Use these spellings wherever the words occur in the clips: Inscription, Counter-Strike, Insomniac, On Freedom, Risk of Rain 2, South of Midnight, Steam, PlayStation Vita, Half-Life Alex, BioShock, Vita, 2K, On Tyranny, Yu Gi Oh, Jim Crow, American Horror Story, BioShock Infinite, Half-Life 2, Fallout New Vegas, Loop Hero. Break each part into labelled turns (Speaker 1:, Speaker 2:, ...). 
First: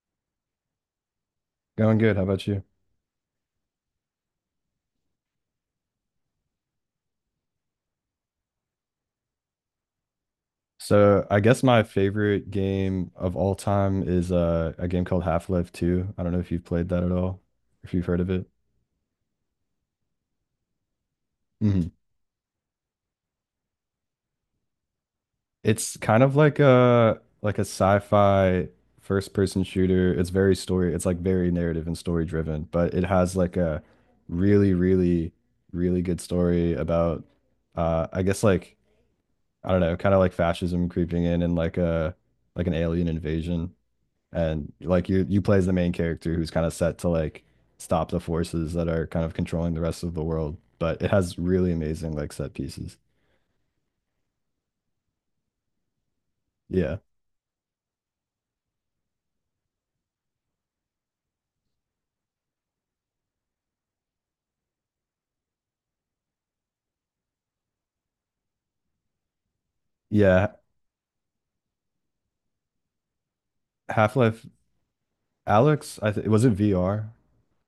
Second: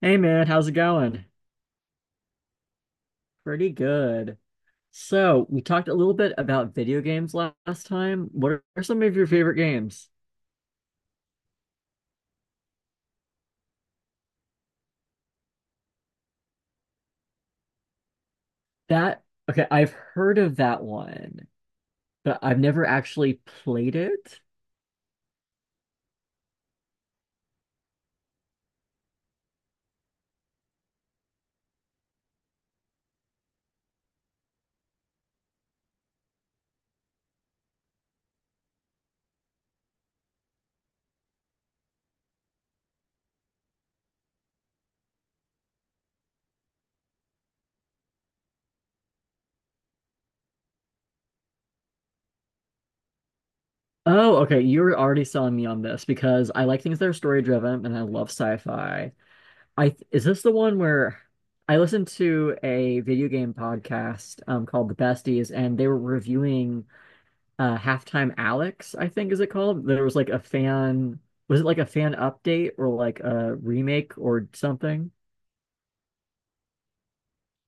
Speaker 1: Hey man, how's it going?
Speaker 2: Going good. How about you?
Speaker 1: Pretty good. So, we talked a little bit about video games last time. What are some of your favorite games?
Speaker 2: So I guess my favorite game of all time is a game called Half-Life 2. I don't know if you've played that at all, if you've heard of it.
Speaker 1: That, okay, I've heard of that one,
Speaker 2: Mhm.
Speaker 1: but I've never actually played it.
Speaker 2: It's kind of like a sci-fi first-person shooter. It's very story. It's like very narrative and story driven, but it has like a really, really, really good story about I guess like I don't know, kind of like fascism creeping in and like a like an alien invasion. And like you play as the main character who's kind of set to like stop the forces that are kind of controlling the rest of the world, but it has really amazing like set pieces.
Speaker 1: Oh, okay, you're already selling me on this because I like
Speaker 2: Yeah.
Speaker 1: things that are story driven and I love sci-fi. I is this the one where I listened to a video game podcast called The Besties and they were reviewing Halftime Alex, I think is it called? There was like a
Speaker 2: Yeah,
Speaker 1: fan, was it like a fan update or like a remake
Speaker 2: half-life
Speaker 1: or something?
Speaker 2: alex, I think. Was it VR?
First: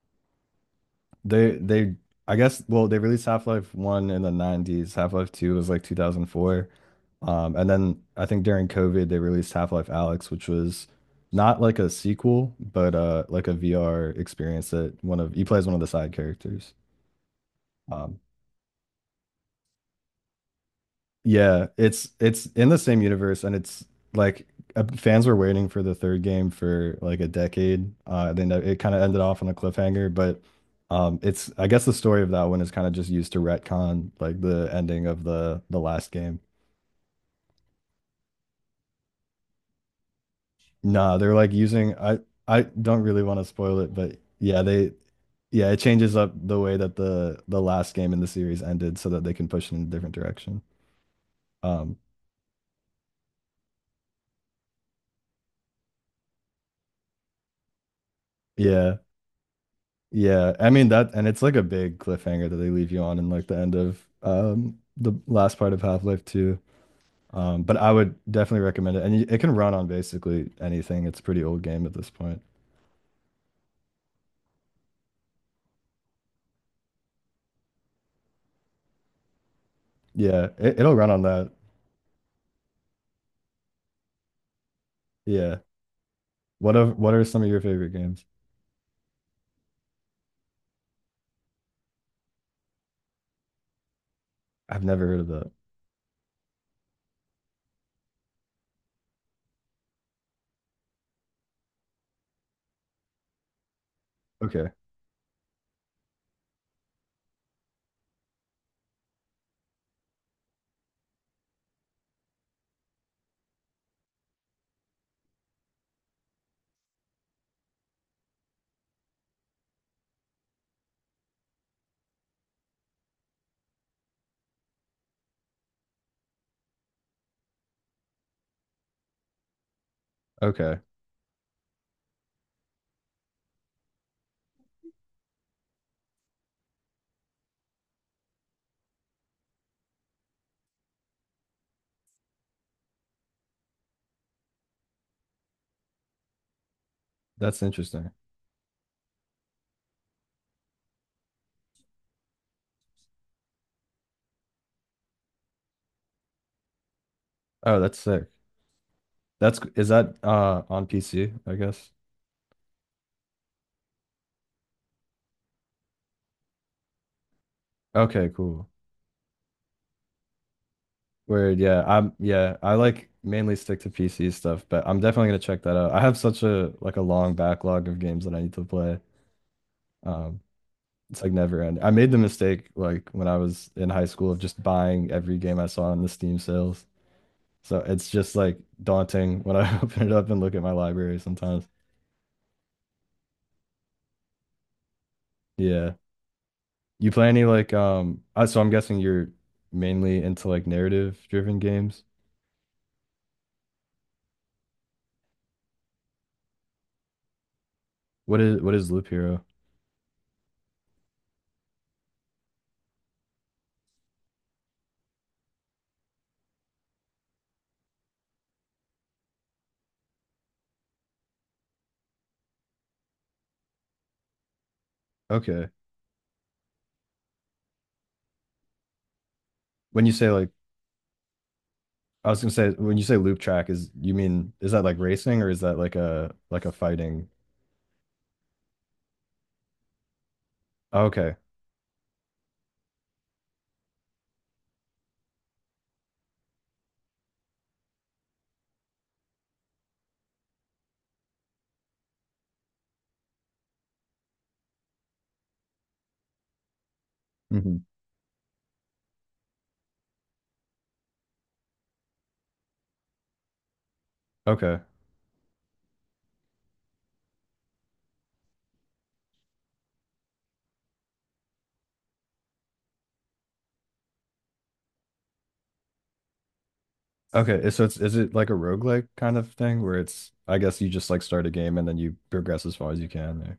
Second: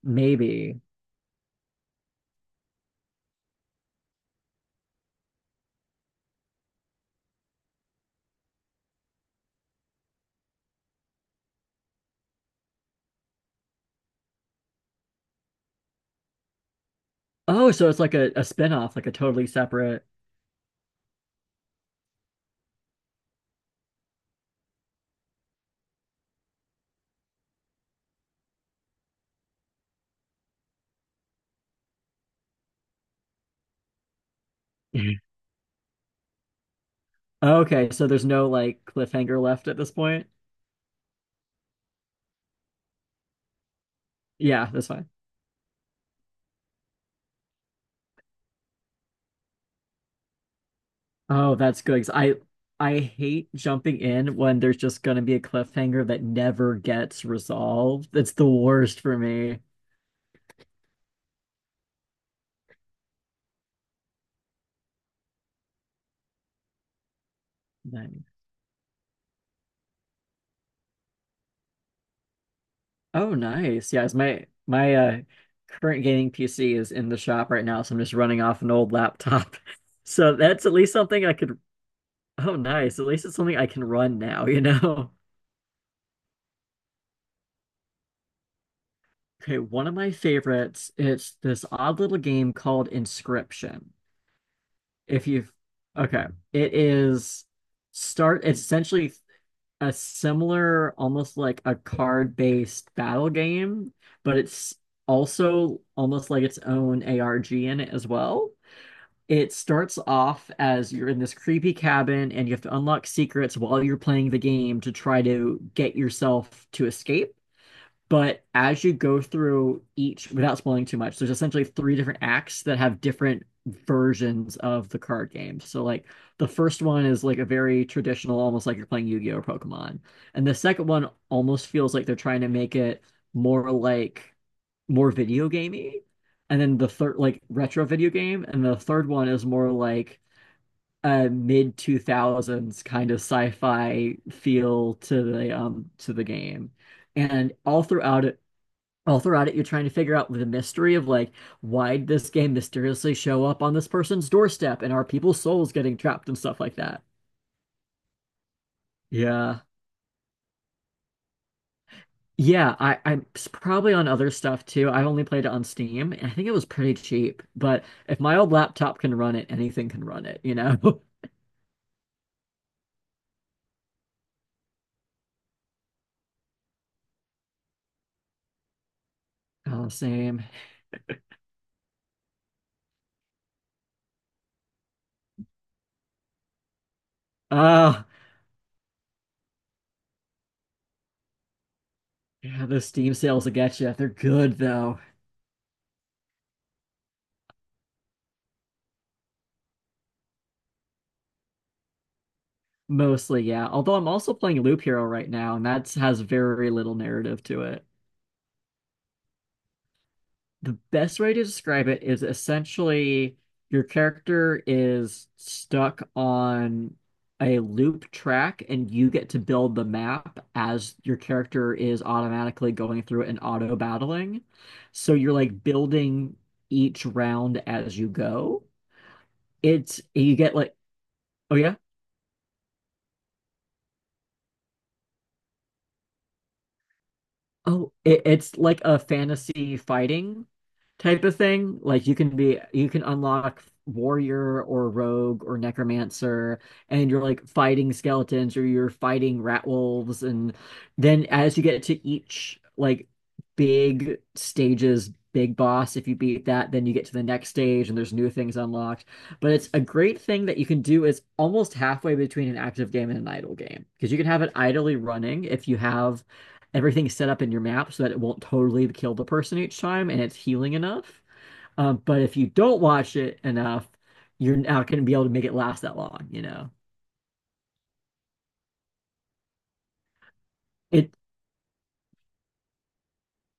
Speaker 1: Maybe.
Speaker 2: They I guess well, they released half-life 1 in the 90s, half-life 2 was like 2004. And then I think during COVID they released half-life alex, which was not like a sequel but like a VR experience that one of, you play as one of the side characters.
Speaker 1: Oh, so it's like
Speaker 2: Um,
Speaker 1: a spin-off, like a totally separate.
Speaker 2: yeah, it's in the same universe, and it's like fans were waiting for the third game for like a decade. Then it kind of ended off on a cliffhanger, but it's, I guess the story of that one is kind of just used to retcon like the ending
Speaker 1: Mhm.
Speaker 2: of the last game.
Speaker 1: Okay, so there's no like cliffhanger left at this point.
Speaker 2: Nah, they're like using I don't really want to spoil it, but yeah,
Speaker 1: Yeah, that's
Speaker 2: they,
Speaker 1: fine.
Speaker 2: yeah, it changes up the way that the last game in the series ended so that they can push it in a different direction.
Speaker 1: Oh, that's
Speaker 2: Um,
Speaker 1: good. 'Cause I hate jumping in when there's just gonna be a cliffhanger that never gets resolved. It's the
Speaker 2: yeah.
Speaker 1: worst for me.
Speaker 2: Yeah, I mean that, and it's like a big cliffhanger that they leave you on in like the end of the last part of Half-Life 2. But I would definitely recommend it, and it can run on basically anything. It's a pretty old game at this point.
Speaker 1: Oh, nice. Yes, my current gaming PC is in the shop right now, so I'm just running off an old laptop. So
Speaker 2: Yeah,
Speaker 1: that's at
Speaker 2: it'll
Speaker 1: least
Speaker 2: run on
Speaker 1: something I
Speaker 2: that.
Speaker 1: could. Oh, nice. At least it's something I can run now, you know?
Speaker 2: Yeah. What are some of your favorite games?
Speaker 1: Okay, one of my favorites, it's this odd little game called Inscription.
Speaker 2: I've never heard
Speaker 1: If
Speaker 2: of that.
Speaker 1: you've okay, it is start it's essentially a similar, almost like a card-based battle game, but
Speaker 2: Okay,
Speaker 1: it's also almost like its own ARG in it as well. It starts off as you're in this creepy cabin and you have to unlock secrets while you're playing the game to try to get yourself to escape. But as you go through each, without spoiling too much, there's essentially three different acts that have different versions of the card game. So, like, the first one is like a very traditional, almost like you're playing Yu Gi Oh! or Pokemon. And the
Speaker 2: okay,
Speaker 1: second one almost feels like they're trying to make it more like more video gamey, and then the third like retro video game, and the third one is more like a mid 2000s kind of sci-fi feel to the game. And
Speaker 2: that's interesting.
Speaker 1: all throughout it, you're trying to figure out the mystery of like why did this game mysteriously show up on this person's doorstep and are people's souls getting trapped and stuff like that.
Speaker 2: Oh, that's sick. That's,
Speaker 1: Yeah.
Speaker 2: is that on PC, I guess.
Speaker 1: Yeah, I'm probably on other stuff too. I only played it on Steam, and I think it was pretty cheap. But if
Speaker 2: Okay,
Speaker 1: my old
Speaker 2: cool.
Speaker 1: laptop can run it, anything can run it, you know?
Speaker 2: Weird, yeah. I like mainly stick to PC stuff, but I'm definitely gonna check that out. I have such a long backlog of games that I need to play.
Speaker 1: Oh,
Speaker 2: Um,
Speaker 1: same.
Speaker 2: it's like never end. I made the mistake like when I was in high school of just buying every game I saw on the Steam sales. So
Speaker 1: Oh,
Speaker 2: it's just like daunting when I open it up and look at my library sometimes.
Speaker 1: yeah, those Steam sales will get you. They're good though.
Speaker 2: Yeah. You play any like so I'm guessing you're mainly into like narrative driven games.
Speaker 1: Mostly, yeah. Although I'm also playing Loop Hero right now, and that has very little narrative to it.
Speaker 2: What is Loop Hero?
Speaker 1: The best way to describe it is essentially your character is stuck on a loop track and you get to build the map as your character is automatically going through it and auto battling. So you're like
Speaker 2: Okay.
Speaker 1: building each round as you go. It's
Speaker 2: When you say
Speaker 1: you
Speaker 2: like,
Speaker 1: get like oh yeah.
Speaker 2: I was gonna say when you say loop track, is you mean is that like racing or is that like a fighting?
Speaker 1: Oh, it's like a fantasy fighting
Speaker 2: Oh,
Speaker 1: type
Speaker 2: okay.
Speaker 1: of thing. Like you can be, you can unlock warrior or rogue or necromancer, and you're like fighting skeletons or you're fighting rat wolves. And then as you get to each like big stage's big boss, if you beat that, then you get to the next
Speaker 2: Hmm.
Speaker 1: stage and there's new things unlocked. But it's a great thing that you can do is almost halfway between an active game and an idle game because you can have it
Speaker 2: Okay.
Speaker 1: idly running if you have everything is set up in your map so that it won't totally kill the person each time and it's healing enough. But if you don't watch it enough, you're not going to be able to make it last that long, you know.
Speaker 2: Okay, so it's, is it like a roguelike kind of thing where it's, I guess you just
Speaker 1: It
Speaker 2: like start a game and then you progress as far as you can there.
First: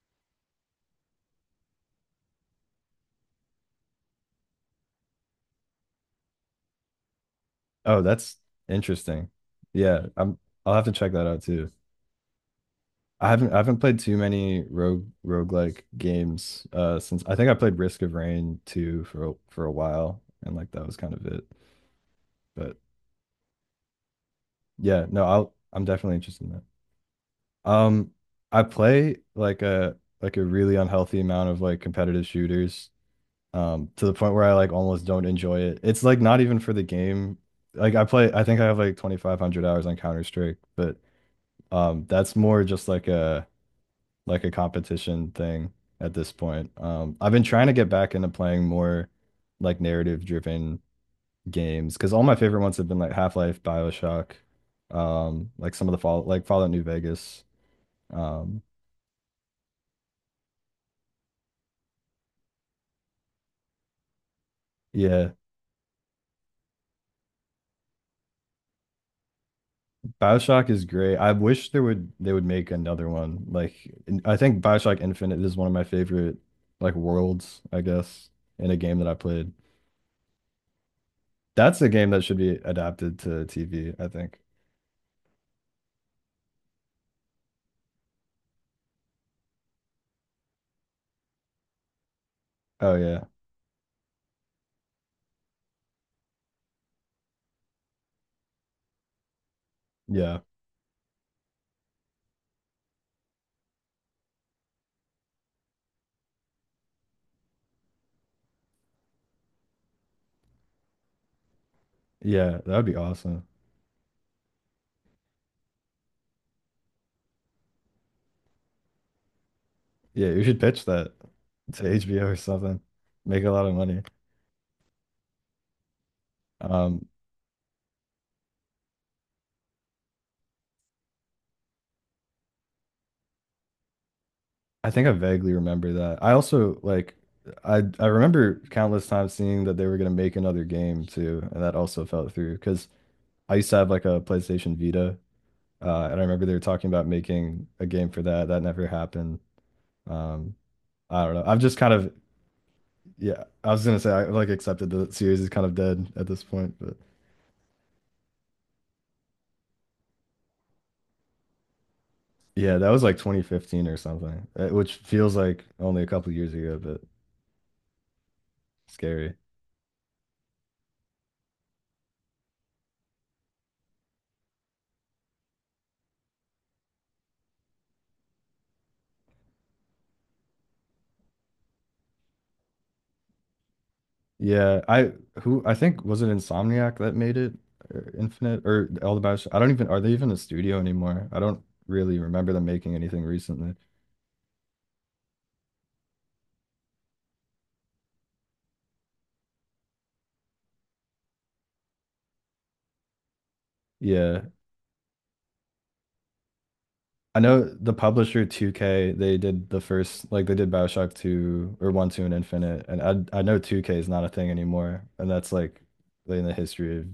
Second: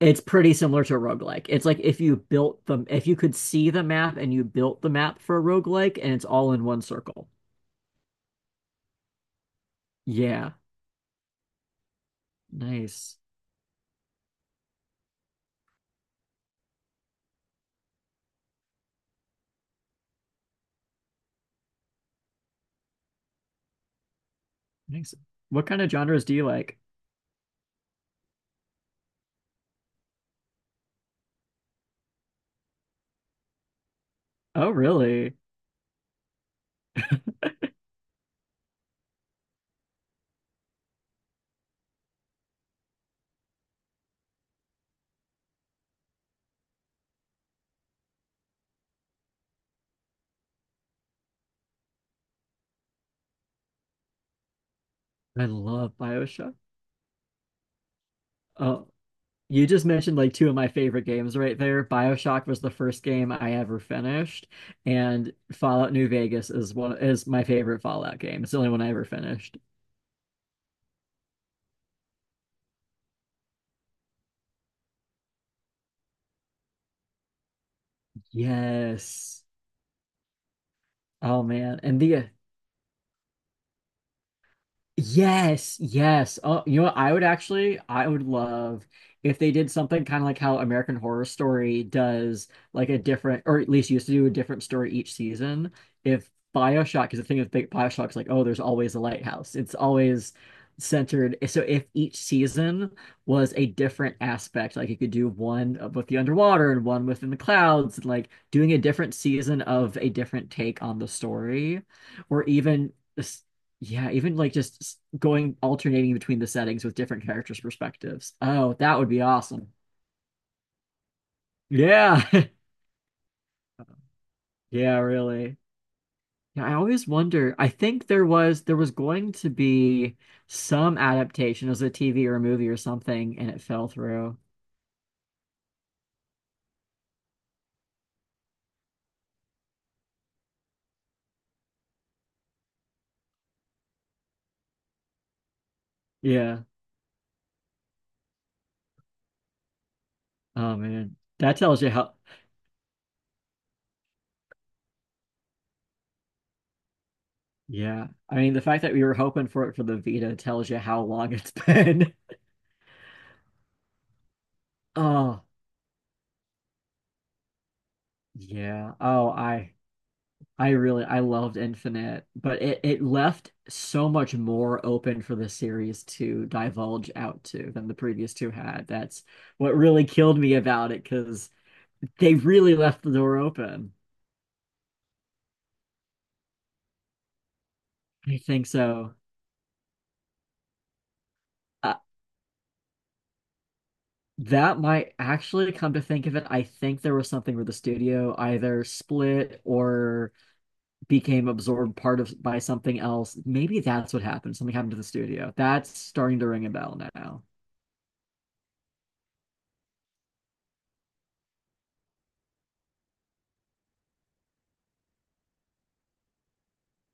Speaker 1: it's pretty similar to a roguelike. It's like if you built the if you could see the map and you built the map for a roguelike and it's all in one circle.
Speaker 2: Oh, that's interesting. Yeah,
Speaker 1: Yeah.
Speaker 2: I'll have to check that out too.
Speaker 1: Nice.
Speaker 2: I haven't played too many roguelike games since I think I played Risk of Rain 2 for a while, and like that was kind of it. But yeah,
Speaker 1: Nice.
Speaker 2: no,
Speaker 1: What kind
Speaker 2: I'm
Speaker 1: of
Speaker 2: definitely
Speaker 1: genres do
Speaker 2: interested
Speaker 1: you
Speaker 2: in that.
Speaker 1: like?
Speaker 2: Um, I play like a really unhealthy amount of like competitive shooters, to the point where I
Speaker 1: Oh,
Speaker 2: like almost don't
Speaker 1: really?
Speaker 2: enjoy it. It's like not even for the game. Like I play, I think I have like 2,500 hours on Counter-Strike, but that's more just like a competition thing at this point. I've been trying to get back into playing more like narrative-driven games because all my favorite ones have been like Half-Life, BioShock,
Speaker 1: I
Speaker 2: like some of
Speaker 1: love
Speaker 2: the
Speaker 1: BioShock.
Speaker 2: Fallout New Vegas. Um,
Speaker 1: Oh, you just mentioned like two of my favorite games right there. BioShock was the first game I ever finished,
Speaker 2: yeah.
Speaker 1: and Fallout New Vegas is one is my favorite Fallout game. It's the only one I ever finished.
Speaker 2: BioShock is great. I wish there would they would make another one. Like I think BioShock Infinite is one of my favorite like worlds, I guess, in a game that I
Speaker 1: Yes.
Speaker 2: played.
Speaker 1: Oh man.
Speaker 2: That's a
Speaker 1: And
Speaker 2: game that
Speaker 1: the
Speaker 2: should be adapted to TV, I think.
Speaker 1: yes, yes. Oh, you know what? I would actually, I would love if they did something kind of like how American Horror Story does, like
Speaker 2: Oh
Speaker 1: a
Speaker 2: yeah.
Speaker 1: different, or at least used to do a different story each season. If BioShock, because the thing with Big BioShock's like, oh, there's always a lighthouse. It's always
Speaker 2: Yeah.
Speaker 1: centered. So if each season was a different aspect, like you could do one with the underwater and one within the clouds, and like doing a different season of a different take on the story, or
Speaker 2: Yeah, that would
Speaker 1: even.
Speaker 2: be awesome.
Speaker 1: Yeah, even like just s- going alternating between the settings with different characters' perspectives. Oh, that would be awesome.
Speaker 2: Yeah, you should pitch that to
Speaker 1: Yeah.
Speaker 2: HBO or something. Make a lot of money.
Speaker 1: Yeah, really. Yeah, I
Speaker 2: Um,
Speaker 1: always wonder. I think there was going to be some adaptation as a TV or a movie or something, and it fell through.
Speaker 2: I think I vaguely remember that. I also like, I remember countless times seeing that they were gonna make another game too, and that also fell through because I used to have like a PlayStation Vita, and I remember they were
Speaker 1: Yeah.
Speaker 2: talking about making a game for that. That never happened. Um,
Speaker 1: Oh man.
Speaker 2: I don't know.
Speaker 1: That
Speaker 2: I've just
Speaker 1: tells you
Speaker 2: kind of,
Speaker 1: how
Speaker 2: yeah. I was gonna say I like accepted the series is kind of dead at this point, but
Speaker 1: yeah. I mean, the fact that we were hoping for it for the Vita tells you how long it's been.
Speaker 2: yeah, that was like 2015 or something, which feels
Speaker 1: Oh,
Speaker 2: like only a couple years ago, but
Speaker 1: yeah. Oh,
Speaker 2: scary.
Speaker 1: I really I loved Infinite, but it left so much more open for the series to divulge out to than the previous two had. That's what really killed me about it because they really left the door open.
Speaker 2: Yeah, I who, I think was it Insomniac that made it or
Speaker 1: I
Speaker 2: Infinite
Speaker 1: think
Speaker 2: or all
Speaker 1: so.
Speaker 2: the Bioshock. I don't even, are they even a studio anymore? I don't
Speaker 1: Uh,
Speaker 2: really remember them making anything recently.
Speaker 1: that might actually come to think of it. I think there was something where the studio either split or became absorbed part of by something else. Maybe that's what
Speaker 2: Yeah.
Speaker 1: happened. Something happened to the studio. That's starting to ring a bell
Speaker 2: I
Speaker 1: now.
Speaker 2: know the publisher 2K, they did the first, like they did BioShock 2 or 1, 2 and Infinite. And I know 2K is not a thing anymore. And that's like in the history of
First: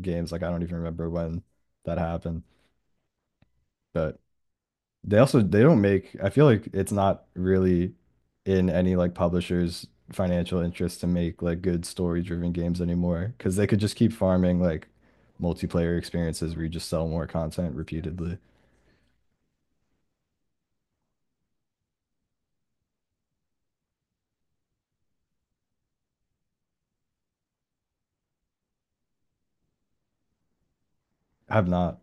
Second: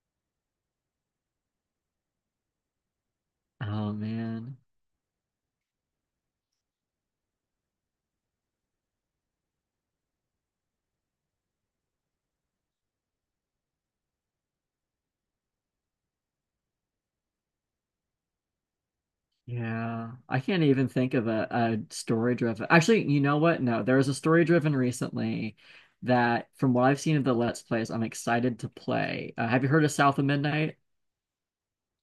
Speaker 2: games. Like I don't even remember when that happened.
Speaker 1: Oh
Speaker 2: But
Speaker 1: man.
Speaker 2: they also, they don't make, I feel like it's not really in any like publisher's financial interest to make like good story-driven games anymore because they could just keep farming like multiplayer experiences where you just sell more content repeatedly.
Speaker 1: Yeah, I can't even think of a story driven. Actually, you know what? No, there was a story driven recently that, from what I've seen of the Let's Plays, I'm excited to play. Have you heard of South of Midnight?
Speaker 2: Have not.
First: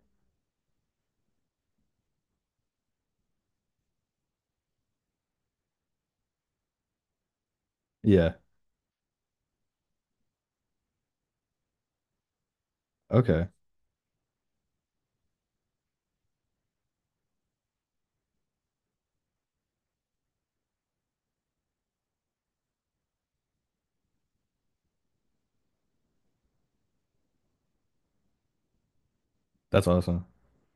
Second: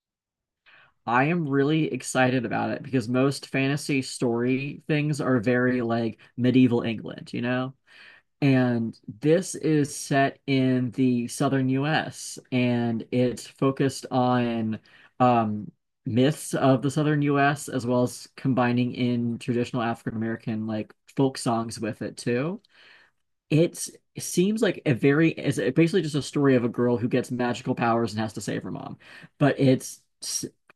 Speaker 1: I am really excited about it because most fantasy story things are very like medieval England, you know?
Speaker 2: Yeah.
Speaker 1: And this is set in the southern US and
Speaker 2: Okay.
Speaker 1: it's focused on um, myths of the southern US as well as combining in traditional African American like folk songs with it too. It's it seems like a very it's basically just a story of a girl who gets magical powers and has to save her mom. But
Speaker 2: That's
Speaker 1: it's
Speaker 2: awesome.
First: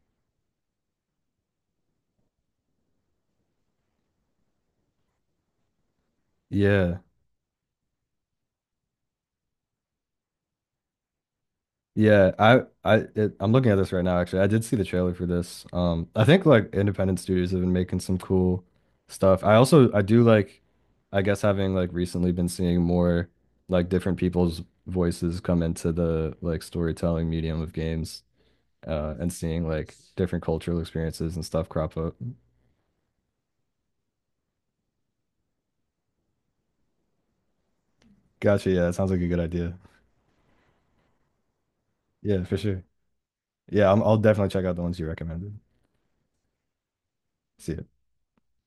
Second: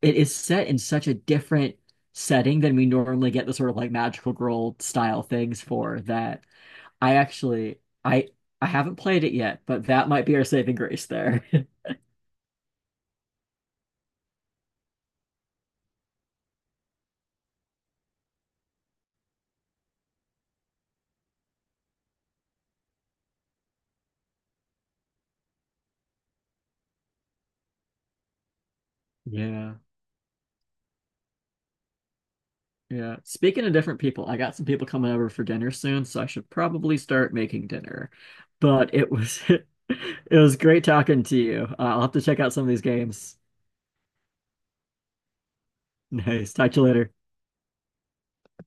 Speaker 1: it is set in such a different setting than we normally get the sort of like magical girl style things for that
Speaker 2: Yeah.
Speaker 1: I actually I haven't played it yet, but that might be our saving grace there.
Speaker 2: Yeah, I'm looking at this right now actually. I did see the trailer for this. I think like independent studios have been making some cool stuff. I also I do like, I guess having like recently been seeing more like different people's voices come into the like storytelling medium of games and seeing
Speaker 1: Yeah.
Speaker 2: like different cultural experiences and stuff crop up.
Speaker 1: Yeah. Speaking of different people, I got some people coming over for dinner soon, so I should probably start making dinner.
Speaker 2: Gotcha. Yeah,
Speaker 1: But
Speaker 2: that sounds
Speaker 1: it
Speaker 2: like a good
Speaker 1: was it
Speaker 2: idea.
Speaker 1: was great talking to you. I'll have to check
Speaker 2: Yeah,
Speaker 1: out
Speaker 2: for
Speaker 1: some of these
Speaker 2: sure.
Speaker 1: games.
Speaker 2: Yeah, I'll definitely check out the ones you recommended.
Speaker 1: Nice. Talk to you later.
Speaker 2: See ya.